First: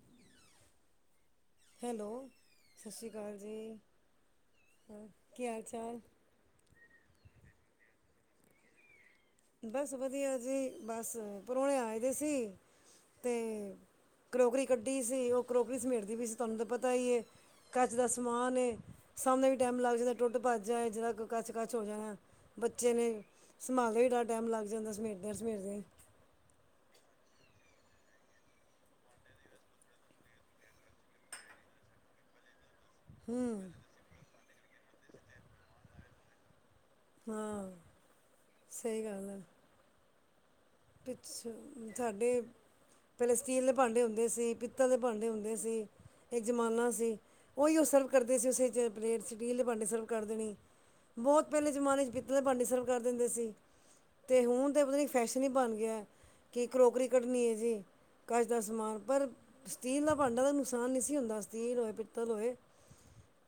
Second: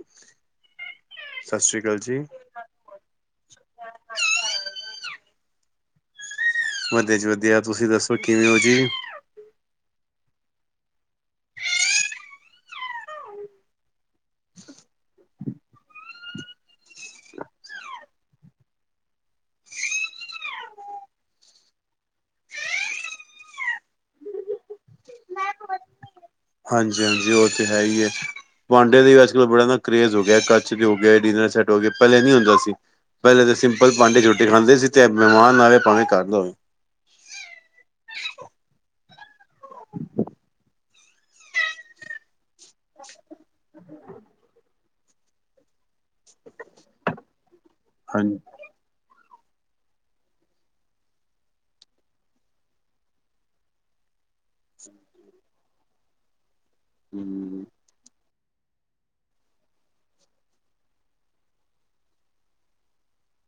ਅੱਛਾ। ਹੈਲੋ ਸਸ ਸ਼੍ਰੀ ਕਾਲ ਜੀ, ਹੋਰ ਕੀ ਹਾਲ-ਚਾਲ? ਵਧੀਆ ਜੀ ਵਧੀਆ ਤੁਸੀਂ ਦੱਸੋ ਕਿਵੇਂ ਓ ਜੀ। ਬਸ ਵਧੀਆ ਜੀ ਬਸ ਪ੍ਰੋਨੇ ਆਏ ਦੇ ਸੀ ਤੇ ਕਰੋਕਰੀ ਕੱਢੀ ਸੀ ਓ ਕਰੋਕਰੀ ਸਮੇਟਦੀ ਪੀ ਸੀ ਤੁਆਨੂੰ ਤੇ ਪਤਾ ਈ ਏ। ਕੱਚ ਦਾ ਸਮਾਨ ਏ ਸਾਹਮਣੇ ਵੀ ਟੈਮ ਲੱਗ ਜਾਂਦਾ ਟੁੱਟ-ਭੱਜ ਜਾਏ ਜਰਾ ਕ ਕੱਚ-ਕੱਚ ਹੋ ਜਾਣਾ ਬੱਚੇ ਨੇ ਸੰਭਾਲਦੇ ਵੀ ਬੜਾ ਟੈਮ ਲੱਗ ਜਾਂਦਾ ਸਮੇਟ ਦੇਆਂ-ਸਮੇਟ ਦੇਆਂ ਈ। ਹਾਂਜੀ-ਹਾਂਜੀ ਓ ਤੇ ਹੈ ਈ ਏ। ਭਾਂਡੇ ਦੇ ਵੀ ਅੱਜ-ਕੱਲ੍ਹ ਬੜਾ ਨਾ ਕਰਰੇੇਜ ਹੋ ਗਿਆ ਕੱਚ ਦੇ ਹੋ ਗਏ ਡਿਨਰ ਸੈਟ ਹੋ ਗਏ ਪੈਲੇ ਨੀ ਹੁੰਦੇ ਸੀ। ਪੈਲੇ ਤੇ ਸਿੰਪਲ ਭਾਂਡੇ ਚ ਰੋਟੀ ਖਾਂਦੇ ਸੀ ਤੇ ਮਹਿਮਾਨ ਆਏ ਪਾਵੇਂ ਕੱਰ ਦਾ ਹੋਵੇ। ਹਾਂ ਸਈ ਗੱਲ ਐ। ਪਿੱਛ ਸਾਡੇ ਪਹਿਲੇ, ਸਟੀਲ ਦੇ ਭਾਂਡੇ ਹੁੰਦੇ ਸੀ ਪਿ। ਪਿੱਤਲ ਦੇ ਭਾਂਡੇ ਹੁੰਦੇ ਸੀ ਇੱਕ ਜ਼ਮਾਨਾ ਸੀ, ਉਹੀਉ ਸਰਵ ਹਾਂਜੀ ਕਰਦੇ ਸੀ ਉਸੇ 'ਚ। ਪਲੇਟ ਸਟੀਲ ਦੇ ਭਾਂਡੇ ਸਰਵ ਕਰ ਦੇਣੀ ਬਹੁਤ ਪਹਿਲੇ ਜ਼ਮਾਨੇ 'ਚ ਪਿੱਤਲ ਦੇ ਭਾਂਡੇ ਸਰਵ ਕਰ ਦਿੰਦੇ ਸੀ। ਤੇ ਹੁਣ ਤਾਂ ਪਤਾ ਨੀ ਫੈਸ਼ਨ ਹੀ ਬਣ ਗਿਆ, ਕਿ ਕਰੋਕਰੀ ਕੱਢਣੀ ਹੈ ਹਮ ਜੀ। ਕੱਚ ਦਾ ਸਮਾਨ ਪਰ ਸਟੀਲ ਦਾ ਭਾਂਡਾ, ਤਾਂ ਨੁਕਸਾਨ ਨਹੀਂ ਸੀ ਹੁੰਦਾ ਸਟੀਲ ਹੋਏ ਪਿੱਤਲ ਹੋਏ।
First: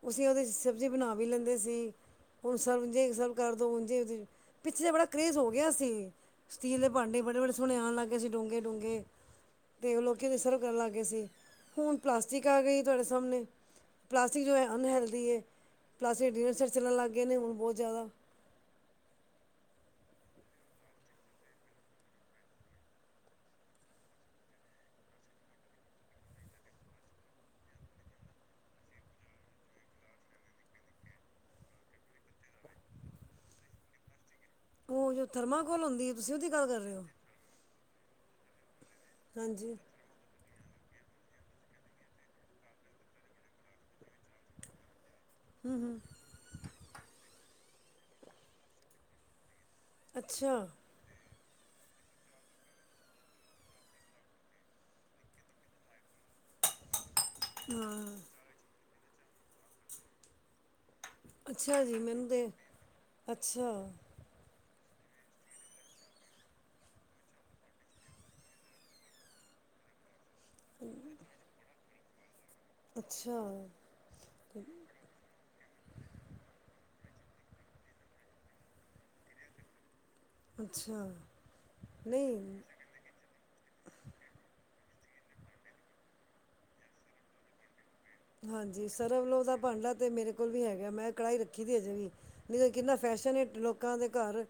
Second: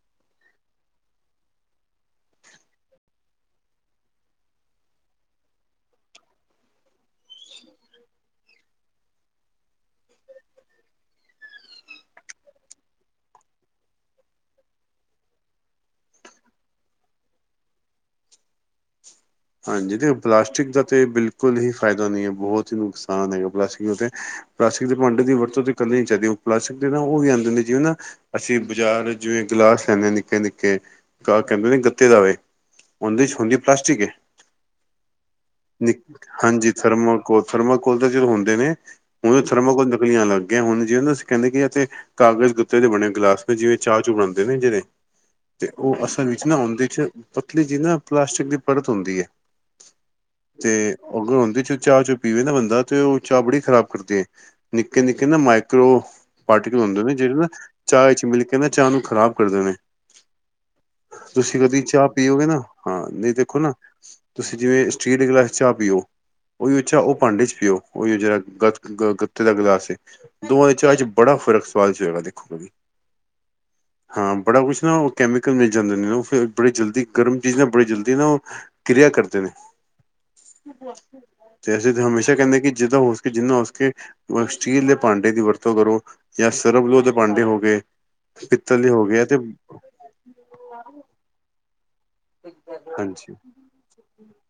ਅਸੀਂ ਉਹਦੇ, ਸਬਜ਼ੀ ਬਣਾ ਵੀ ਲੈਂਦੇ ਸੀ। ਹੁਣ ਸਰਜੇ ਸਰ ਕਰ ਦਉ, ਉਝੇ ਪਿੱਛੇ ਜ ਬੜਾ ਕਰੇਜ਼ ਹੋ ਗਿਆ ਸੀ। ਸਟੀਲ ਦੇ ਭਾਂਡੇ ਬੜੇ ਬੜੇ, ਸੋਹਣੇ ਆਉਣ ਲੱਗ ਗਏ ਸੀ ਡੂੰਗੇੇ -ਡੂੰਘੇ। ਅਤੇ ਉਹ ਲੋਕੀ ਦੀ ਸਰਵ ਕਰਨ ਲੱਗ ਗਏ ਸੀ, ਹੁਣ ਪਲਾਸਟਿਕ ਆ ਗਈ ਤੁਹਾਡੇ ਸਾਹਮਣੇ। ਪਲਾਸਟਿਕ ਜੋ ਹੈ ਅਨਹੈਲਦੀ ਹੈ, ਪਲਾਸਟਿਕ ਦੇ ਡਿਨਰ ਸੈਟ ਚੱਲਣ ਲੱਗ ਗਏ ਨੇ ਹੁਣ ਬਹੁਤ ਜ਼ਿਆਦਾ। ਹਾਂਜੀ, ਤੇ ਪਲਾਸਟਿਕ ਦਾ ਤਾਂ ਬਿਲਕੁਲ ਹੀ ਫ਼ਾਇਦਾ ਨਹੀਂ ਹੈ, ਬਹੁਤ ਹੀ ਨੁਕਸਾਨ ਹੈਗਾ ਪਲਾਸਟਿਕ ਦਾ ਤੇ। ਪਲਾਸਟਿਕ ਦੇ ਭਾਂਡੇ ਦੀ ਵਰਤੋਂ, ਤਾਂ ਕਰਨੀਆਂ ਚਾਹੀਦੀ ਪਲਾਸਟਿਕ ਦੇ ਨਾ ਉਹ ਵੀ ਆਂਦੇ ਨੇ ਜਿਵੇਂ ਨਾ। ਅਸੀਂ ਬਾਜ਼ਾਰ ਜਿਵੇਂ ਗਿਲਾਸ ਲੈਂਦੇ, ਨਿੱਕੇ -ਨਿੱਕੇ ਗ ਕਹਿੰਦੇ ਗੱਤੇ ਦਾ ਹੋਵੇ। ਉਹਦੇ ਚ ਹੁੰਦੀ ਪਲਾਸਟਿਕ ਏ ਉਹ ਜੋ ਥਰਮਾਕੋਲ ਨਈ ਹੁੰਦੀ ਹੈ ਤੁਸੀਂ ਉਹਦੀ ਗੱਲ ਹਾਂਜੀ ਕਰ ਰਹੇ ਹੋ। ਥਰਮਾਕੋਲ ਥਰਮਾਕੋਲ ਦੇ ਜਿਵੇਂ ਹੁੰਦੇ ਨੇ ਉਹਨੇ ਹਾਂਜੀ ਥਰਮਾਕੋਲ। ਵੀ ਆਣ ਲੱਗ ਗਈਆ ਹੁਣ ਜਿਵੇਂ ਨਾ ਅਸੀਂ ਕਹਿੰਦੇ ਕਾਗਜ਼ ਗੱਤੇ ਦੇ ਬਣੇ ਗਲਾਸ ਜਿਵੇਂ ਚਾਹ ਚੂ ਬਣਾਉਦੇ। ਦੇ ਨੇ ਜਿਹੜੇ ਤੇ ਉਹ ਅਸਲ ਵਿੱਚ ਨਾ ਉਹਦੇ ਚ ਪਤਲੀ ਜੀ ਨਾ ਪਲਾਸਟਿਕ ਦੀ ਪਰਤ ਹੁੰਦੀ ਹੈ। ਅੱਛਾ ਤੇ ਅਗਰ ਉਹਦੇ ਚ ਚਾਹ ਚੂ ਪੀਵੇ ਨਾ ਬੰਦਾ ਤੇ ਉਹ ਚਾਹ ਬੜੀ ਖ਼ਰਾਬ ਕਰਦੀ ਹੈ। ਨਿੱਕੇ ਨਿੱਕੇ ਨਾ ਮਾਈਕਰੋ ਪਾਰਟੀਕਲ ਹੁੰਦੇ ਨੇ ਜਿਹੜੇ ਨਾ ਚਾਹ ਇਚ ਮਿਲ ਕੇ ਨਾ ਚਾਹ ਨੂੰ ਖ਼ਰਾਬ ਕਰ ਦੇ ਨੇ। ਤੁਸੀਂ ਅੱਛਾ ਉਦੀ ਜੀ ਚਾਹ ਮੈਨੂੰ ਤੇ ਪੀਓਗੇ ਨਾ ਹਾਂ ਨਹੀਂ ਦੇਖੋ ਅੱਛਾ ਨਾ। ਤੁਸੀਂ ਜਿਵੇਂ ਸਟੀਲ ਦੇ ਗਲਾਸ ਚ ਚਾਹ ਪੀਓ। ਉਹੀ ਉ ਅੱਛਾ ਉਹ ਭਾਂਡੇ ਚ ਪਿਓ ਉਹੀ ਜਿਹੜਾ ਗ ਗੱਤੇ ਦਾ ਗਲਾਸ ਸੀ। ਦੋਵਾਂ ਦੇ ਚਾਹ ਚ ਬੜਾ ਫ਼ਰਕ ਸਵਾਦ‌ ਚ ਹੈਗਾ ਦੇਖੋ ਅੱਛਾ ਹਾਂ ਬੜਾ ਕੁਛ ਨਾ ਕੈਮੀਕਲ ਮਿਲ ਜਾਂਦੇ ਨੇ ਉਹ ਫੇਰ ਬੜੀ ਜਲਦੀ ਗਰਮ ਚੀਜ਼ਾਂ ਨਾਲ ਬੜੀ ਜਲਦੀ ਨਾ ਉਹ ਕਿਰਿਆ ਕਰਦੇ। ਕਰਦੇ ਨੇ ਅੱਛਾ ਤੇ ਅਸੀਂ ਤੇ ਹਮੇਸ਼ਾ ਨਹੀਂ ਕਹਿੰਦੇ ਕਿ ਜਿੱਦਾ ਹੋ ਸਕੇ ਜਿੰਨਾ ਹੋ ਸਕੇ ਸਟੀਲ ਦੇ ਭਾਂਡੇ ਦੀ ਵਰਤੋਂ ਕਰੋ। ਜਾ ਸਰਵਲਓ ਤੇ ਭਾਂਡੇ ਹੋ ਗਏ। ਪਿੱਤਲ ਹਾਂਜੀ ਦੇ ਹੋ ਗਏ ਤੇ ਸਰਵਲਓ ਦਾ ਭਾਂਡਾ। ਅਤੇ ਮੇਰੇ ਕੋਲ ਵੀ ਹੈਗਾ ਮੈਂ ਕੜਾਹੀ ਰੱਖੀ ਦੀ ਅਜੇ ਵੀ ਨਹੀਂ ਤਾਂ ਕਿੰਨਾ ਫੈਸ਼ਨ ਹਾਂਜੀ ਲੋਕ ਲੋਕਾਂ ਦੇ ਘਰ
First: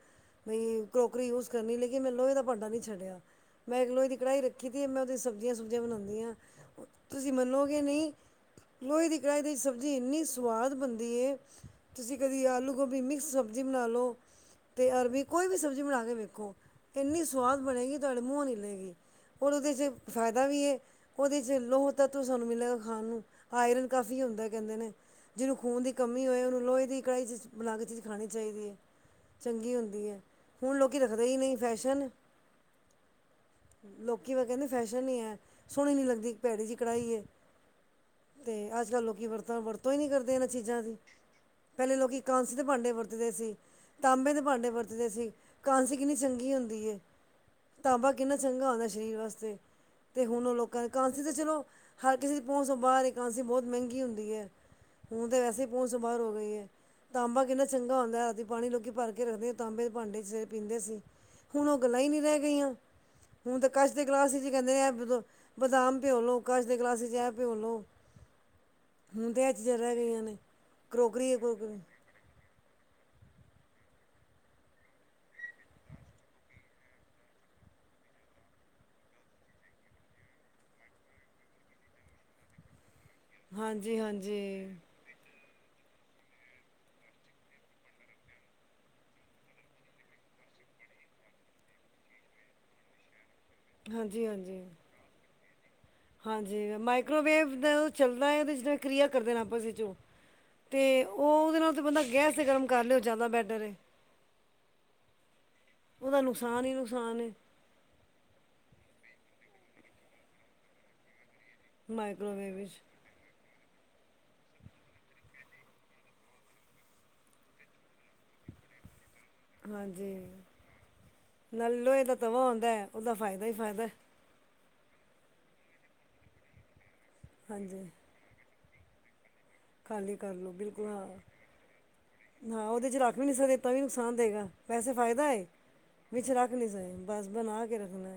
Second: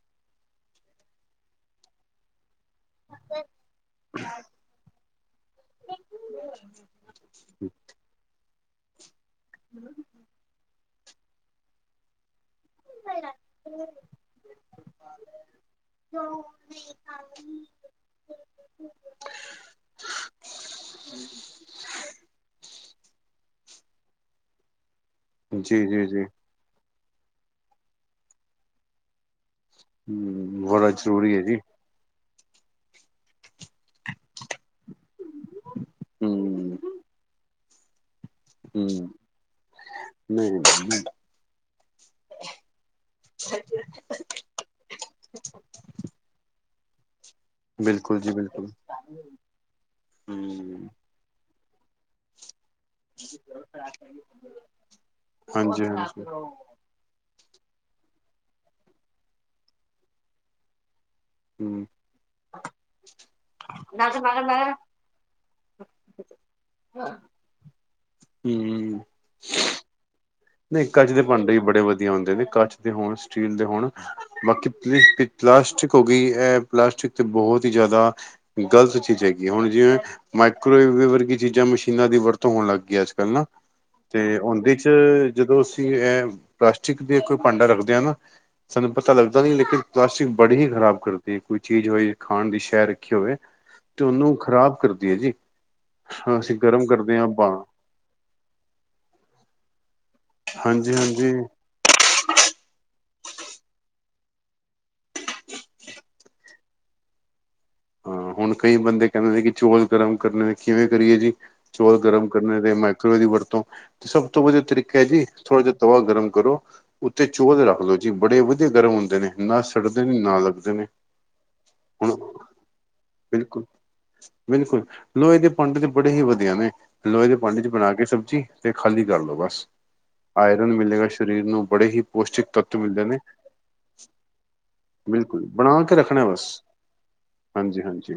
ਬਈ ਕਰੋਕਰੀ ਯੂਜ ਕਰਨੀ ਲੇਕਿਨ ਮੈਨੂੰ ਵੀ ਤਾਂ ਭਾਂਡਾ ਨੀ ਛੱਡਿਆ ਮੈਂ ਇਕ ਲੋਹੇ ਦੀ ਕੜਾਈ ਰੱਖੀ ਦੀ ਮੈਂ ਉਦੇ ਚ ਸਬਜ਼ੀਆਂ ਸੁਬਜ਼ੀਆਂ ਬਣਾਦੀ ਹਾਂ। ਤੁਸੀਂ ਮੰਨੋਗੇ ਨਹੀਂ। ਲੋਏ ਦੀ ਕੜਾਹੀ ਦੇ ਵਿੱਚ ਸਬਜ਼ੀ ਇਨੀ ਸਵਾਦ ਬਣਦੀ ਏ ਤੁਸੀਂ ਕਦੀ ਆਲੂ ਗੋਭੀ ਮਿਕਸ ਸਬਜ਼ੀ ਬਣਾ ਲਉ। ਤੇ ਅਰਬੀ ਕੋਈ ਵੀ ਸਬਜ਼ੀ ਬਣਾ ਕੇ ਵੇਖੋ ਇੰਨੀ ਸਵਾਦ ਬਣੇਗੀ ਤੁਹਾਡੇ ਮੂੰਹ ਨੀ ਲਏਗੀ। ਔਰ ਉਹਦੇ 'ਚ ਫਾਇਦਾ ਵੀ ਹੈ ਉਹਦੇ 'ਚ ਲਹਤੱਤਵ ਸਾਨੂੰ ਮਿਲੇਗਾ ਖਾਣ ਨੂੰ। ਆਇਰਨ ਕਾਫੀ ਹੁੰਦਾ। ਕਹਿੰਦੇ ਨੇ ਜਿਹਨੂੰ ਖੂਨ ਜੀ ਦੀ ਜੀ ਜੀ ਕਮੀ ਹੋਏ ਉਹਨੂੰ ਲੋਹੇ ਦੀ ਕੜਾਹੀ 'ਚ ਬਨਾ ਕੇ ਚੀਜ਼ ਖਾਣੀ ਚਾਹੀਦੀ ਐ ਚੰਗੀ ਹੁੰਦੀ ਏ ਹਮ ਹੁਣ ਬੜਾ ਲੋਕੀ ਰੱਖਦੇ ਜ਼ਰੂਰੀ ਹੀ ਹੈ ਜੀ ਨਹੀਂ ਫੈਸ਼ਨ ਲੋਕੀ ਤੇ ਕਹਿੰਦੇ ਫੈਸ਼ਨ ਹੀ ਹੈ ਸੋਹਣੀ ਨਹੀਂ ਲੱਗਦੀ ਭੈੜੀ ਹਮ ਜਿਹੀ ਕੜਾਈ ਏ ਤੇ ਅੱਜ ਕੱਲ੍ਹ ਹਮ ਲੋਕੀ ਵਰਤੋਂ ਵਰਤੋਂ ਹੀ ਨਹੀਂ ਕਰਦੇ ਇਹਨਾਂ ਚੀਜ਼ਾਂ ਦੀ। ਨਹੀਂ ਪਹਿਲੇ ਲੋਕੀ ਕਾਂਸੀ ਦੇ ਭਾਂਡੇ ਵਰਤਦੇ ਸੀ। ਤਾਂਬੇ ਦੇ ਭਾਂਡੇ ਵਰਤਦੇ ਸੀ। ਵਰਤਦੇ ਸੀ ਕਾਂਸੀ ਕਿੰਨੀ ਚੰਗੀ ਹੁੰਦੀ ਹੈ। ਤਾਂਬਾ ਬਿਲਕੁਲ ਜੀ ਕਿੰਨਾ ਬਿਲਕੁਲ ਚੰਗਾ ਹੁੰਦਾ ਸਰੀਰ ਵਾਸਤੇ ਤੇ ਹੁਣ ਉਹ ਲੋਕਾਂ ਹਮ ਦੇ ਕ ਇਥੇ ਤੇ ਚਲੋ ਹਰ ਕਿਸੇ ਦੀ ਪਹੁੰਚ ਤੋਂ ਬਾਹਰ ਏ ਕਾਂਸੀ ਬਹੁਤ ਮਹਿੰਗੀ ਹੁੰਦੀ ਹੈ, ਹੁਣ ਤਾਂ ਵੈਸੇ ਹੀ ਹਾਂਜੀ ਪਹੁੰਚ ਤੋਂ ਬਾਹਰ ਹਾਂਜੀ ਹੋ ਗਈ ਹੈ। ਤਾਂਬਾ ਕਿੰਨਾ ਚੰਗਾ ਹੁੰਦਾ ਰਾਤੀ ਪਾਣੀ ਲੋਕੀ ਭਰ ਕੇ ਰੱਖਦੇ ਤਾਂਬੇ ਦੇ ਭਾਂਡੇ ਚ ਪੀਂਦੇ ਸੀ। ਹੁਣ ਉਹ ਹਮ ਗਲਾ ਹੀ ਨੀ ਰਹਿ ਗਈਆਂ। ਹੁਣ ਤਾਂ ਕਚ ਦੇ ਗਲਾਸ ਚ ਕਹਿੰਦੇ ਨੇ ਬਦਾਮ ਭਿਓ ਲਓ ਕਚ ਦੇ ਗਲਾਸ ਵਿੱਚ ਇਹ ਭਿਓ ਲਓ। ਹੂੰ। ਹੁਣ ਤੇ ਇਹ ਚੀਜਾਂ ਰਹਿ ਗਈਆਂ ਨੇ। ਨਈ ਕੱਚ ਦੇ ਕਰੋਕਰੀ ਹੈ ਭਾਂਡੇ ਵੀ ਕਰੋਕਰੀ ਬੜੇ ਵਧੀਆ ਹੁੰਦੇ ਨੇ ਕੱਚ ਦੇ ਹੋਣ ਸਟੀਲ ਦੇ ਹੋਣ। ਬਾਕੀ ਪ ਪਲਾਸਟਿਕ ਹੋ ਗਈ ਹੈ, ਇਹ ਪਲਾਸਟਿਕ ਤੇ ਬਹੁਤ ਹੀ ਜ਼ਿਆਦਾ ਗ਼ਲਤ ਚੀਜ਼ਾਂ ਹੈਗੀ ਹੁਣ ਜਿਵੇਂ ਮਾਈਕਰੋਵ ਦੇ ਵਰਗੀ ਚੀਜ਼ਾਂ ਮਸ਼ੀਨਾਂ ਦੀ ਵਰਤੋਂ ਹੋਣ ਲੱਗ ਗਈ ਅੱਜ। ਹੈਨਾ ਹਾਂਜੀ ਹਾਂਜੀ ਹੁਣ ਦੀ ਚ ਜਦੋਂ ਅਸੀਂ ਇਹ ਪਲਾਸਟਿਕ ਦੇ ਕੋਈ ਭਾਂਡਾ ਰੱਖਦੇ ਹਾਂ ਨਾ, ਸਾਨੂੰ ਪਤਾ ਲੱਗਦਾ ਨੀ ਲੇਕਿਨ ਪਲਾਸਟਿਕ ਬੜੀ ਹੀ ਖ਼ਰਾਬ ਕਰਦੀ ਹੈ ਕੋਈ ਚੀਜ਼ ਹੋਵੇ ਖਾਣ ਦੀ ਸ਼ੈ ਰੱਖੀ ਹੋਵੇ। ਤੇ ਹਾਂਜੀ ਓਹਨੂੰ ਹਾਂਜੀ ਖ਼ਰਾਬ ਕਰਦੀ ਹੈ ਜੀ। ਅਸੀਂ ਹਾਂਜੀ ਗਰਮ ਕਰਦੇ ਹਾਂ ਮਾਈਕ੍ਰੋਵੇਵ ਆਪਾਂ ਦੇ, ਚੱਲਦਾ ਇਹਦੇ ਚ ਕਿ੍ਰਿਆ ਕਰਦੇ ਨੇ ਆਪਸ ਵਿੱਚ ਹਾਂਜੀ ਤੇ ਹਾਂਜੀ ਉਹਦੇ ਨਾਲ ਤੇ ਬੰਦਾ ਗੈਸ ਗਰਮ, ਕਰਲੇ ਓ ਜਿਆਦਾ ਬੈਟਰ ਏ, ਉਹਦਾ ਨੁਕਸਾਨ ਹੀ ਨੁਕਸਾਨ ਏ। ਹਾਂ ਹੁਣ ਕਈ ਬੰਦੇ ਕਹਿੰਦੇ ਨੇ ਕਿ ਚੌਲ ਗਰਮ ਕਰਨੇ ਕਿਵੇਂ ਕਰੀਏ ਜੀ, ਚੌਲ ਗਰਮ ਮਾਈਕ੍ਰੋਵੇਵ ਕਰਨੇ ਦੇ ਵਿੱਚ ਮ ਤਵੇ ਦੀ ਵਰਤੋ, ਸਭ ਤੋਂ ਵਧੀਆ ਤਰੀਕਾ ਹੈ ਜੀ ਥੋੜ੍ਹਾ ਜਿਹਾ ਤਵਾ ਗਰਮ ਕਰੋ, ਉੱਤੇ ਚੋਲ ਰੱਖ ਲੋ ਜੀ ਬੜੇ ਵਧੀਆ ਗਰਮ ਹੁੰਦੇ ਨੇ। ਨਾ ਸੱਡਦੇ ਹਾਂਜੀ ਨੇ ਨਾ ਲੱਗਦੇ ਨੇ, ਨਾਲ ਲੋਹੇ ਦਾ ਹੁਣ- ਤਵਾ ਹੁੰਦਾ ਉਹਦਾ ਫਾਇਦਾ ਹੀ ਬਿਲਕੁਲ, ਫਾਇਦਾ ਬਿਲਕੁਲ ਲੋਹੇ ਦੇ ਭਾਂਡੇ ਤੇ ਬੜੇ ਹੀ ਵਧੀਆ ਨੇ। ਲੋਹੇ ਦੇ ਭਾਂਡੇ ਚ ਹਾਂਜੀ ਬਣਾ ਕੇ ਸਬਜ਼ੀ ਤੇ ਖਾਲੀ ਕਰ ਲੋ ਬਸ। ਖਾਲੀ ਕਰ ਲੋ ਆਇਰਨ ਬਿਲਕੁਲ ਹਾਂ, ਮਿਲੇਗਾ ਸਰੀਰ ਨੂੰ ਬੜੇ ਹੀ ਪੌਸ਼ਟਿਕ ਹਾਂ ਤੱਤ ਉਹਦੇ ਚ ਮਿਲਦੇ ਰੱਖ ਨੇ ਵੀ ਨਹੀ ਸਕਦੇ ਤਾਂ ਵੀ ਨੁਕਸਾਨ ਦਏਗਾ। ਵੈਸੇ ਫਾਇਦਾ ਏ, ਬਿਲਕੁਲ ਬਣਾ ਕੇ ਰੱਖਣਾ ਵਿੱਚ ਬਸ ਰੱਖ ਨਹੀ ਸਕਦੇ। ਬਸ ਬਣਾ ਕੇ ਹਾਂਜੀ ਹਾਂਜੀ ਰੱਖਣਾ,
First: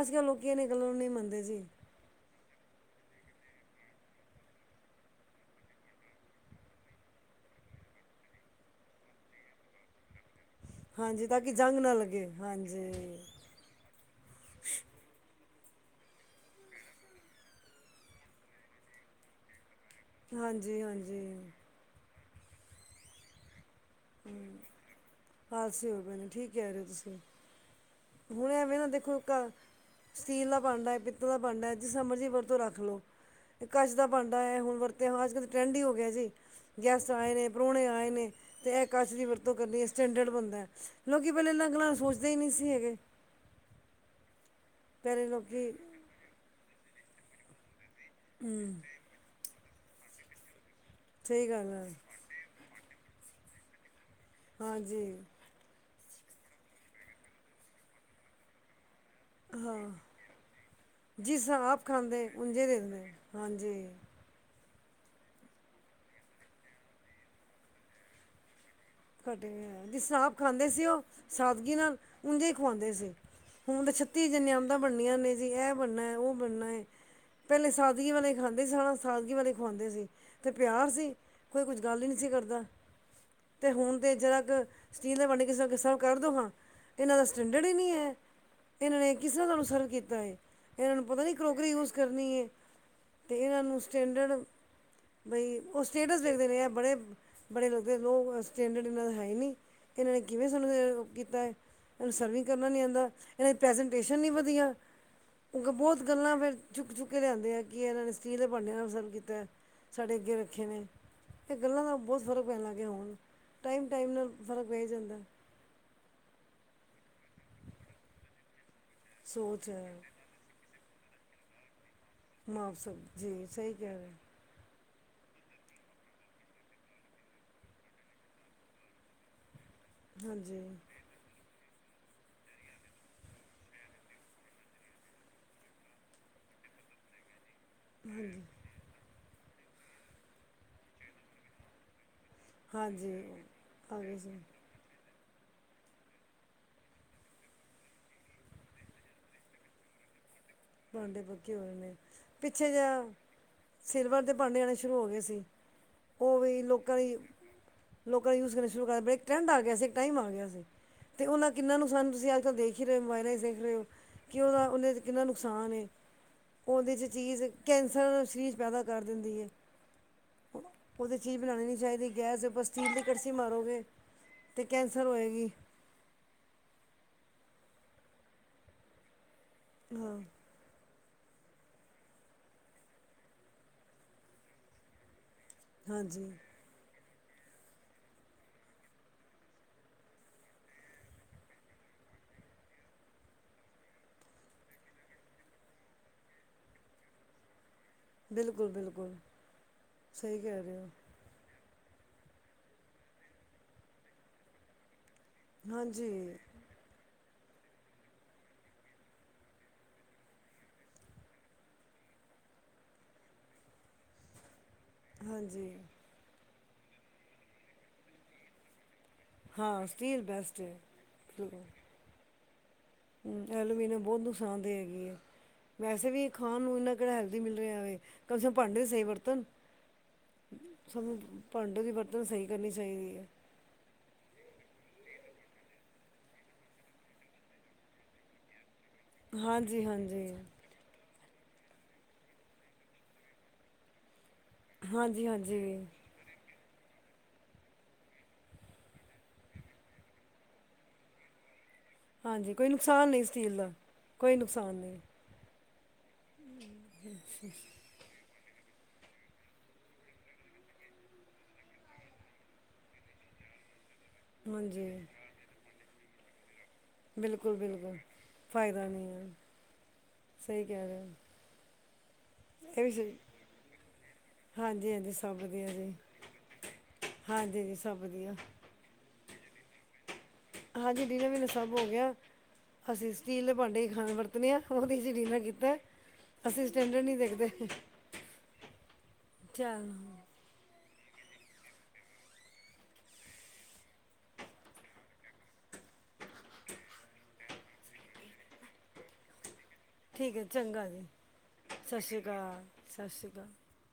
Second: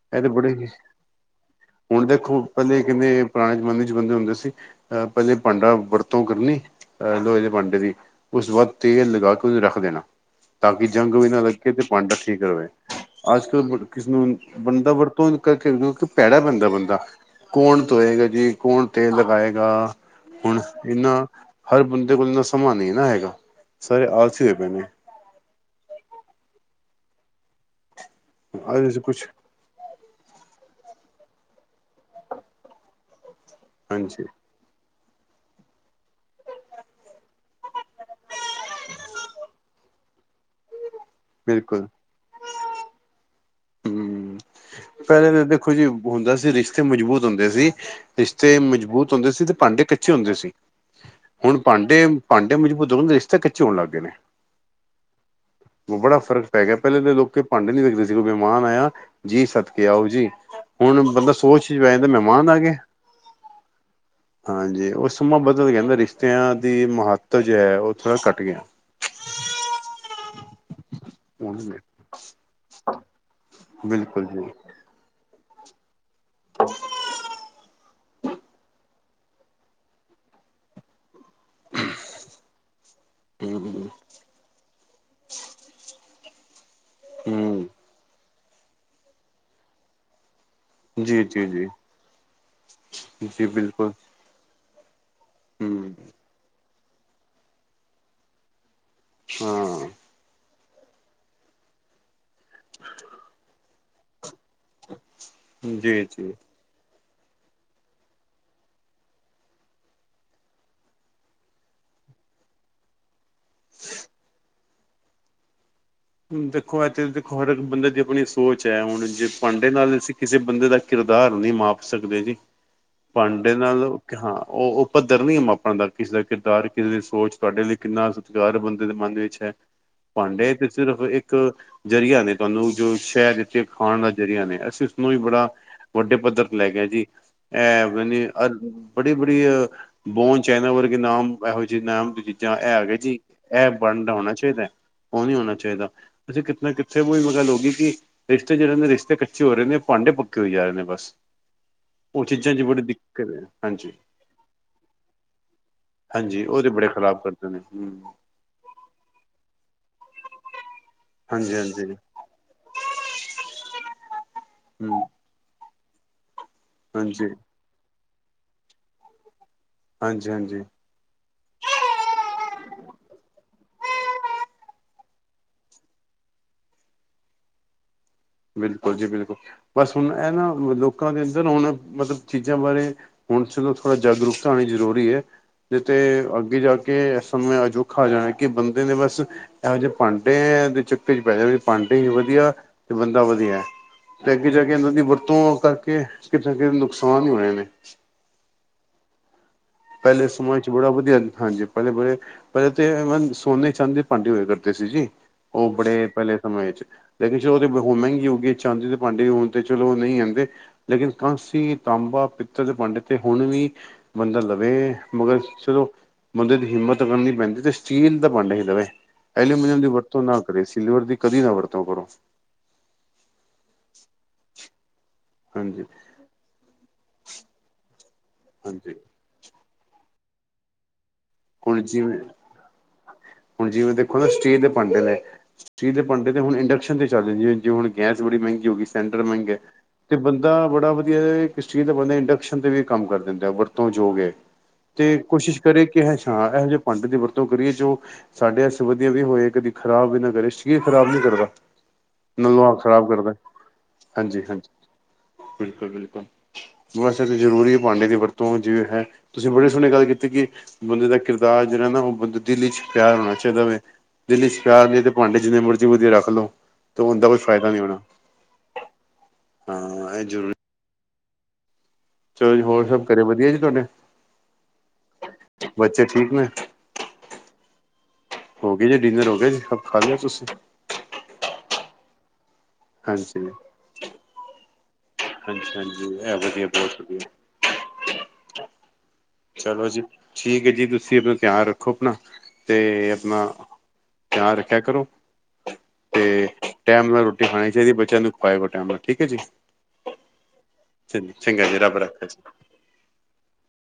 ਅੱਜ-ਕੱਲ ਤੇ ਲੋਕੀ ਬੜੇ ਇਹ ਹੀ ਨੇ ਗੱਲਾਂ ਨੂੰ ਨਹੀ ਮੰਨਦੇ ਜੀ। ਹੁਣ ਦੇਖੋ ਪਹਿਲੇ ਕਹਿੰਦੇ ਪੁਰਾਣੇ ਜਮਾਨੇ ਚ ਬੰਦੇ ਹੁੰਦੇ ਸੀ ਅ ਪਹਿਲੇ ਭਾਂਡਾ ਵਰਤੋਂ ਕਰਨੀ- ਅ ਲੋਹੇ ਦੇ ਭਾਂਡੇ ਦੀ, ਉਸ ਤੋਂ ਬਾਅਦ ਤੇਲ ਲਗਾ ਕੇ ਰੱਖ ਦੇਣਾ ਤਾਂ ਕਿ ਜੰਗ ਹਾਂਜੀ ਵੀ ਤਾਂ ਨਾ ਕਿ ਲੱਗੇ ਜੰਗ ਤੇ ਨਾ ਭਾਂਡਾ ਲੱਗੇ ਠੀਕ ਰਹੇ। ਹਾਂਜੀ ਅੱਜ-ਕੱਲ ਕਿਸ ਨੂੰ ਬੰਦਾ ਵਰਤੋਂ ਕਰਕੇ ਪੈੜਾ ਪੈਂਦਾ ਬੰਦਾ ਕੌਣ ਧੋਏਗਾ ਜੀ, ਕੌਣ ਤੇਲ ਲਗਾਏਗਾ। ਹੁਣ, ਹਾਂਜੀ ਇੰਨਾ, ਹਾਂਜੀ ਹਰ ਬੰਦੇ ਕੋਲ ਸਮਾਂ ਨਹੀਂ ਨਾ ਹੈਗਾ, ਸਾਰੇ ਆਲਸੀ ਹੋ ਪਏ ਨੇ। ਆਲਸੀ ਹੋ ਪਏ ਨੇ ਠੀਕ ਕੈ ਰਹੇ ਹੋ ਤੁਸੀਂ, ਹੁਣ ਐਵੇਂ ਨਾ ਆਲਸੀ ਦੇਖੋ ਕੁਛ ਘਰ, ਸਟੀਲ ਦਾ ਭਾਂਡਾ, ਹੈ ਪਿੱਤਲ ਦਾ ਭਾਂਡਾ ਹੈ ਜਿਸ ਮਰਜੀ ਵਰਤੋਂ ਰੱਖ ਲਓ, ਕਚ ਦਾ ਹਾਂਜੀ ਭਾਂਡਾ ਹੈ ਹੁਣ ਵਰ ਤੇ ਹਾਂ ਅੱਜ-ਕੱਲ ਤਾਂ ਟਰੈਂਡ ਹੀ ਹੋ ਗਿਆ ਜੀ, ਗੈਸਟ ਆਏ ਨੇ, ਪਰੋਹਣੇ ਆਏ ਨੇ ਤੇ ਇਹ ਕਚ ਦੀ ਵਰਤੋ ਕਰਨੀ ਆ, ਸਟੈਂਡਰਡ ਬੰਦੈ, ਲੋਕੀ ਪਹਿਲੇ ਇਨਾਂ ਬਿਲਕੁਲ ਗਲਾ ਸੋਚਦੇ ਹੀ ਨਹੀ ਸੀ ਹੈਗੇ। ਹਮ ਪਹਿਲੇ ਤਾਂ ਦੇਖੋ ਜੀ ਹੁੰਦਾ ਸੀ ਰਿਸ਼ਤੇ ਮਜ਼ਬੂਤ ਹੁੰਦੇ ਸੀ ਰਿਸ਼ਤੇ ਮਜ਼ਬੂਤ ਹੁੰਦੇ ਸੀ ਤੇ ਭਾਂਡੇ ਕੱਚੇ ਹੁੰਦੇ ਸੀ, ਸਹੀ ਹੁਣ ਗੱਲ ਹੈ ਭਾਂਡੇ ਭਾਂਡੇ ਮਜਬੂਤ ਹੋਣਦੇ ਸੀ ਕੱਚੇ ਹੋਣ ਲੱਗਏ ਨੇ। ਹਾਂਜੀ। ਬੜਾ ਫ਼ਰਕ ਪੈ ਗਿਆ ਪਹਿਲੇ ਤਾਂ ਲੋਕ ਭਾਂਡੇ ਨੀ ਦੇਖਦੇ ਸੀ ਕੋਈ ਮਹਿਮਾਨ ਆਇਆ ਜੀ ਸਦਕੇ ਆਓ ਜੀ ਹੁਨ ਬੰਦਾ ਜਿਸ ਸੋਚ ਹਿਸਾਬ ਵਿੱਚ ਪੈ ਜਾਂਦਾ ਖਾਂਦੇ ਮਹਿਮਾਨ ਆ ਉਂਝੇ ਗੇ। ਦੇ ਦਿੰਦੇ ਹਾਂਜੀ ਹਾਂਜੀ, ਓ ਸਮਾਂ ਬਦਲ ਗਿਆ ਨਾ ਰਿਸ਼ਤਿਆਂ ਦੀ ਮਹੱਤਵ ਜੋ ਹੈ ਉਹ ਥੋੜ੍ਹਾ ਘੱਟ ਗੀ। ਘਟੇ ਹੋਏ ਆ ਜਿਸ ਤਰਾਂ ਆਪ ਖਾਂਦੇ ਸੀ ਓ ਸਬਜੀ ਨਾਲ ਉਂਝੀ ਖਵਾਂਦੇ ਸੀ। ਹੁਨ ਤਾਂ ਬਿਲਕੁਲ ਛੱਤੀ ਜੀ [unintelligible] ਬਣਨੀਆਂ ਨੇ ਜੀ ਐ ਬਣਨੈ- ਓ ਬਣਨਾ, ਪਹਿਲੇ ਸਾਦਗੀ ਵਾਲੇ ਖਾਂਦੇ ਸੀ ਹਨਾ ਸਾਦਗੀ ਵਾਲੇ ਖਵਾਂਦੇ ਸੀ। ਤੇ ਪਿਆਰ ਸੀ ਕੋਈ ਕੁਝ ਗੱਲ ਈ ਨੀ ਸੀ ਕਰਦਾ। ਤੇ ਹੂੰ ਹੁਨ ਤੇ ਜਿਹੜਾ ਕ ਸਟੀਲ ਦੇ ਭਾਂਡੇ ਚ ਕਿਸੇ ਕਿਸ ਨੂੰ ਸਰਵ ਕਰ ਦੋ ਨਾ। ਏਨਾਂ ਦਾ ਸਟੈਂਡਰਡ ਹੂੰ ਈ ਨੀ ਐ ਏਨਾਂ ਨੇ ਕਿਸ ਤਰ੍ਹਾਂ ਤੁਹਾਨੂੰ ਸਰਵ ਕੀਤਾ ਐ। ਏਨਾਂ ਨੂੰ ਜੀ ਪਤਾ ਨੀ ਜੀ ਜੀ ਕਰੋਕਰੀ ਯੂਜ ਕਰਨੀ ਐ, ਤੇ ਜੀ ਏਨਾਂ ਨੂੰ ਬਿਲਕੁਲ ਸਟੈਂਡਰਡ। ਭਈ ਉਹ ਹੂੰ ਸਟੇਟਸ ਦੇਖਦੇ ਨੇ ਬੜੇ, ਬੜੇ ਲੱਗਦੇ ਲੋਕ-ਲੋਕ- ਸਟੈਂਡਡ ਏਨਾਂ ਦਾ ਹੈਈ ਨੀ, ਹਾਂ ਏਨਾਂ ਨੇ ਕਿਵੇਂ ਸਾਨੂੰ ਸਰਵ ਕੀਤਾ, ਹੂਣ ਸਾਨੂੰ ਕਰਨਾ ਨੀ ਆਂਦਾ ਏਨਾਂ ਦੀ ਪ੍ਰੈਜਨਟੇਸ਼ਨ ਨੀ ਵਧੀਆ, ਅੱਗੋਂ ਬੋਤ ਜੀ ਜੀ ਗੱਲਾਂ ਫਿਰ, ਚੁੱਕ-ਚੁੱਕ ਕੇ ਲਿਆਂਦੇ ਆ ਕਿ ਇਹਨਾਂ ਨੇ ਸਟੀਲ ਦੇ ਭਾਂਡਿਆਂ ਨਾਲ ਸਰਵ ਕੀਤਾ, ਸਾਡੇ ਅੱਗੇ ਰੱਖੇ ਨੇ। ਏ ਗੱਲਾਂ ਦਾ ਬੋਤ ਫ਼ਰਕ ਪੈਣ ਲਾਗਿਆ ਹੁਨ ਟਾਈਮ-ਟਾਈਮ ਨਾਲ ਫ਼ਰਕ ਪੈ ਜਾਂਦਾ। ਦੇਖੋ ਇੱਥੇ ਦੇਖੋ ਹਰ ਇੱਕ ਬੰਦੇ ਦੀ ਆਪਣੀ ਸੋਚ ਐ ਹੁਣ ਜੇ ਸੋਚ ਪਾਂਡੇ ਨਾਲ ਹੈ ਅਸੀਂ, ਕਿਸੇ ਬੰਦੇ ਦਾ ਕਿਰਦਾਰ ਨੀ ਮਾਪ ਸਕਦੇ ਜੀ, ਮੁਆਵਸਾ ਜੀ ਭਾਂਡੇ ਸਹੀ ਨਾਲ ਕਹਿ ਰਹੇ ਹਾਂ ਓ ਓ ਪੱਧਰ ਨੀ ਮਾਪਣ ਦਾ ਕਿਸੇ ਦਾ ਕਿਰਦਾਰ ਕਿਸੇ ਦੀ ਸੋਚ ਤੁਹਾਡੇ ਲਈ ਕਿੰਨਾ ਸਤਿਕਾਰ ਬੰਦੇ ਦੇ ਮਨ ਵਿੱਚ ਹੈ। [inaudible] ਭਾਂਡੇ ਤੇ ਸਿਰਫ ਇੱਕ ਜ਼ਰੀਆ ਨੇ ਤੁਹਾਨੂੰ ਜੋ ਸ਼ੈਅ ਦਿੱਤੀ ਆ ਖਾਣ ਦਾ ਜ਼ਰੀਆ ਨੇ ਅਸੀਂ ਉਸਨੂੰ ਵੀ ਬੜਾ, ਵੱਡੇ ਪੱਧਰ ਤੇ ਲੈ ਗਿਆ ਜੀ। ਐ ਪਤਾ ਨੀ ਬੜੀ-ਬੜੀ ਬੋਨ ਚਾਈਨਾ ਵਰਗੇ ਨਾਮ ਇਹੋ ਜੇ ਨਾਮ ਜਾਂ ਏ ਹੈਗੇ ਹਾਂਜੀ ਜੀ, ਏ ਆ ਬਣਦਾ ਗਏ ਹੋਣਾ ਸੀ ਚਾਹੀਦਾ, ਓ ਨੀ ਹੋਣਾ ਚਾਈਦਾ, ਅਸੀਂ ਕਿੱਥੇ ਨਾ ਕਿੱਥੇ ਓਹੀ ਗੱਲ ਹੋਗੀ ਕੀ ਰਿਸ਼ਤੇ ਜਿਹੜ ਨੇ ਰਿਸ਼ਤੇ ਕੱਚੇ ਹੋ ਰੇ ਨੇ ਭਾਂਡੇ ਪੱਕੇ ਹੋਈ ਜਾ ਰੇ, ਭਾਂਡੇ, ਪੱਕੀ ਹੋਏ ਨੇ। ਪਿੱਛੇ ਬੜੀ ਜਾ, ਦਿੱਕਤ ਹੈ ਹਾਂਜੀ ਸਿਲਵਰ ਦੇ ਪਾਂਡੇ, ਆਣੇ ਸ਼ੁਰੂ ਹੋ ਗੇ ਸੀ। ਉਹ ਹਾਂਜੀ, ਓ ਵੀ ਤੇ ਬੜੇ ਲੋਕਾਂ ਖ਼ਰਾਬ ਦੀ ਕਰਦੇ ਨੇ ਜੀ। ਲੋਕਾਂ ਨੇ ਯੂਜ ਕਰਨਾ ਸ਼ੁਰੂ ਕਰ ਟਰੈਂਡ ਆ ਗਿਆ ਸੀ, ਇੱਕ ਟਾਈਮ ਆ, ਗਿਆ ਸੀ। ਤੇ, ਓਨਾਂ ਹਾਂਜੀ ਕਿੰਨਾ ਹਾਂਜੀ ਨੁਕਸਾਨ ਤੁਸੀਂ, ਅੱਜ-ਕੱਲ ਦੇਖ ਈ ਰੇ ਓ ਮੋਬਾਇਲਾਂ ਚ ਦੇਖ ਰੇ ਓ ਕਿ ਓ ਹਮ ਕਿੰਨਾ ਨੁ, ਕਸਾਨ ਐ। ‌ ਓਦੇ ਚ ਹਾਂਜੀ ਚੀਜ਼, ਕੈਂਸਰ ਸਰੀਰ ਚ ਪੈਦਾ ਕਰ ਦਿੰਦੀ ਐ। ਹਾਂਜੀ, ਹਾਂਜੀ। ਓ ਤਾਂ ਚੀਜ਼ ਬਣਾਣੀ ਨੀ ਚਾਈਦੀ ਗੈਸ ਦੇ ਉੱਪਰ ਸਟੀਲ ਦੀ ਕੜਸੀ ਮਾਰੋਗੇ, ਤੇ ਕੈਂਸਰ ਹੋਏਗੀ। ਬਿਲਕੁਲ ਜੀ ਬਿਲਕੁਲ, ਬਸ ਹੁਨ ਹਾਂ ਐ ਨਾ ਲੋਕਾਂ ਦੇ ਅੰਦਰ ਹੁਨ ਮਤਲਬ ਚੀਜ਼ਾਂ ਬਾਰੇ। ਹੁਣ ਚਲੋਂ, ਥੋੜ੍ਹਾ ਜਾਗਰੂਕਤਾ ਹੋਣੀ ਜ਼ਰੂਰੀ ਐ। ਨਈ ਤੇ ਹਾਂਜੀ ਅੱਗੇ ਜਾ ਕੇ। ਸਮਾਂ ਅਜੋਖਾ ਆ ਜਾਣਾ। ਕਿ, ਬੰਦੇ ਨੇ ਬਸ। ਇਹੋ, ਜੇ ਭਾਂਡੇ ਦੇ ਚੱਕਰ ਚ ਪੈ ਜਾਣਗੇ ਭਾਂਡੇ ਈ ਵਧੀਆ, ਬੰਦਾ ਵਧੀਆ। ਤੇ, ਅੱਗੇ ਜਾ ਕੇ ਇਹਨਾਂ ਦੀ ਵਰਤੋਂ ਕਰਕੇ ਕਿਤੇ ਨਾ ਕਿਤੇ ਨੁਕਸਾਨ ਈ ਹੋਣੇ ਨੇ। ਬਿਲਕੁਲ-ਬਿਲਕੁਲ। ਪਹਿਲੇ ਸਮਾਂ ਚ ਬੜਾ ਵਧੀਆ। ਹਾਂਜੀ, ਪਹਿਲੇ ਬੜੇ ਪਹਿਲੇ ਤੇ ਸੋਨੇ, ਚਾਂਦੀ ਦੇ ਭਾਂਡੇ ਹੋਏ ਕਰਦੇ ਸੀ ਜੀ, ਓ, ਬੜੇ ਹਾਂਜੀ ਪਹਿਲੇ ਸਮੇਂ ਚ। ਲੇਕਿਨ ਚਲੋ, ਓ ਤਾਂ ਮਹਿੰਗੀ ਹੋ ਗਈ। ਚਾਂਦੀ, ਦੇ ਭਾਂਡੇ ਹੁਨ ਤੇ, ਚਲੋ ਨਈ ਆਂਦੇ। ਲੇਕਿਨ ਕਾਂਸੀ, ਤਾਂਬਾ, ਪਿੱਤਰ ਦੇ ਭਾਂਡੇ, ਤੇ ਹੁਣ ਵੀ ਬੰਦਾ ਲੱ ਵੇ, ਮਗਰ ਹਾਂਜੀ ਚਲੋ ਬੰਦੇ ਦੀ ਹਿੰਮਤ ਬਣਨੀ ਪੈਂਦੀ, ਤੇ ਸਟੀਲ ਦਾ ਭਾਂਡਾ ਈ ਰਵੇ। ਐਲੂਮੀਨੀਅਮ ਹਾਂ ਦੀ ਸਟੀਲ ਵਰਤੋਂ ਨਾ ਬੈਸਟ ਕਰੇ, ਹੈ ਸਿਲਵਰ ਦੀ ਕਦੀ ਨਾ ਵਰਤੋਂ ਕਰੋ। ਐਲੋਮੀਨੀਅਮ, ਬਹੁਤ ਨੁਕਸਾਨ ਦੇਈਗੀ ਐਂ, ਹਾਂਜੀ ਵੈਸੇ ਵੀ ਖਾਣ ਨੂੰ ਇਹਨਾ ਕਿਹੜਾ ਹੈਲਦੀ ਮਿਲ ਰਿਆ ਵੇ, ਕਮ ਸੇ ਭਾਂਡੇ ਹਾਂਜੀ ਸਹੀ ਵਰਤਣ, ਸਾਨੂੰ ਭਾਂਡੇ ਹੁਣ ਦੀ ਜਿਵੇਂ ਵਰਤੋਂ ਵੀ ਸਹੀ ਕਰਨੀ ਚਾਹੀਦੀ ਐ। ਹੁਣ ਜਿਵੇਂ ਦੇਖੋਂ ਨਾ ਸਟੀਲ ਦੇ ਭਾਂਡੇ ਨੇ ਜਿਦੇ ਭਾਂਡੇ ਤੇ ਹੁਣ ਇੰਡਕਸ਼ਨ ਤੇ ਚੱਲਦੇ, ਜਿਵੇਂ ਜ਼ੋ ਹੁਣ ਗੈਸ ਬੜੀ ਮਹਿੰਗੀ ਹੋਗੀ ਸਿਲੰਡਰ ਮਹਿੰਗਾ ਐ ਹਾਂਜੀ ਤੇ ਹਾਂਜੀ ਬੰਦਾ ਬੜਾ ਵਧੀਆਂ ਸਟਿਲ ਦੇ ਭਾਂਡੇ ਇੰਡਕਸ਼ਨ ਤੇ ਵੀ ਕੰਮ ਕਰ ਦਿੰਦਾ, ਵਰਤੋਂ ਯੋਗ ਐ ਤੇ ਹਾਂਜੀ ਕੋਸ਼ਿਸ਼ ਹਾਂਜੀ ਕਰੀਏ ਕਿ ਹੱਛਾ ਐਹੋ ਜਿਹੇ ਭਾਂਡੇ ਦੀ ਵਰਤੋਂ ਕਰੀਏ ਜੋ ਸਾਡੇ ਆਸਤੇ ਵਧੀਆ ਵੀ ਹੋਵੇ ਕਦੀ ਖਰਾਬ ਵੀ ਨਾ ਕਰੇ ਸਟੀਲ ਖਰਾਬ ਨੀ ਕਰਦਾ। ਹਾਂਜੀ ਕੋਈ ਨਲੁਹਾ ਖ਼ਰਾਬ ਨੁਕਸਾਨ ਨਹੀਂ ਕਰਦਾ, ਸਟੀਲ ਦਾ ਕੋਈ ਹਾਂਜੀ- ਹਾਂਜੀ। ਨੁਕਸਾਨ ਨਹੀਂ ਬਿਲਕੁਲ-ਬਿਲਕੁਲ ਵੈਸੇ ਤੇ ਜ਼ਰੂਰੀ ਐ। ਭਾਂਡੇ ਦੀ ਵਰਤੋਂ ਜਿਵੇਂ ਹੈ, ਤੁਸੀਂ ਬੜੀ ਸੋਹਣੀ ਗੱਲ ਕੀਤੀ ਕਿ ਬੰਦੇ ਦਾ ਕਿਰਦਾਰ ਜਿਹੜਾ, ਨਾ ਉਹ ਬੰਦੇ ਦਿੱਲ ਵਿਚ ਪਿਆਰ ਹੋਣਾ ਚਾਹੀਦਾ ਵੇ, ਦਿੱਲ ਵਿਚ ਹਾਂਜੀ ਪਿਆਰ ਨੀ ਤੇ ਭਾਂਡੇ ਜਿੰਨੇ ਮਰਜੀ ਵਧੀਆ ਰੱਖ ਲੋ ਬਿਲਕੁਲ- ਬਿਲਕੁਲ ਫ਼ਾਇਦਾ ਨੀ ਐ, ਹਾਂ ਇਹ ਜ਼ਰੂਰੀ ਸਹੀ ਕਹਿ ਰੇ ੲੌ। ਚਲੋ ਜੀ ਹੋਰ ਏ ਸਭ ਸਈ, ਘਰੇ ਵਧੀਆ ਜੀ ਤੁਹਾਡੇ ਹਾਂਜੀ -ਹਾਂਜੀ ਸਭ ਵਧੀਆ ਜੀ। ਬੱਚੇ ਠੀਕ ਨੇ ਹਾਂਜੀ ਜੀ ਸਭ ਵਧੀਆਂ। ਹੋਗੇ ਜੇ ਡਿਨਰ ਹੋ ਗਿਆ ਜੀ, ਸਬ ਖਾ ਲਿਆ, ਤੁਸੀਂ ਹਾਂਜੀ ਡੀਨਰ ਵੀਨਰ ਸਭ ਹੋਗਿਆ, ਅਸੀਂ ਸਟੀਲ ਹਾਂਜੀ ਦੇ ਭਾਂਡੇ ਖਾਂਣੇ ਵਰਤ ਉਹਦੇ ਚ ਈ ਡਿਨਰ ਕੀਤਾ, ਹਾਂਜੀ ਹਾਂਜੀ ਇਹ ਅਸੀਂ ਵਧੀਆ ਬਹੁਤ ਸਟੈਂਡਰਡ ਨੀਂ ਵਧੀਆ ਦੇਖਦੇ ਚਲੋ ਜੀ, ਠੀਕ ਹੈ ਜੀ ਤੁਸੀਂ ਆਪਣਾ ਧਿਆਨ ਰੱਖੋ ਆਪਣਾ ਤੇ ਆਪਣਾ ਧਿਆਂਨ, ਰੱਖਿਆ ਕਰੋ। ਤੇ ਟੈਮ ਨਾਲ ਰੋਟੀ ਖਾਣੀ ਚਾਹੀਦੀ, ਬੱਚਿਆਂ ਨੂੰ ਖਵਾਇਆ ਕਰੋਂ ਟੈਮ ਨਾਲ ਠੀਕ ਹੈ ਜੀ। ਠੀਕ ਹੈ, ਚੰਗਾ ਜੀ, ਚੰਗਾ ਜੀ ਰੱਬ ਸਤਿ ਸ਼੍ਰੀ ਰੱਖਾ ਜੀ ਅਕਾਲ, ਸਤਿ ਸ਼੍ਰੀ ਅਕਾਲ।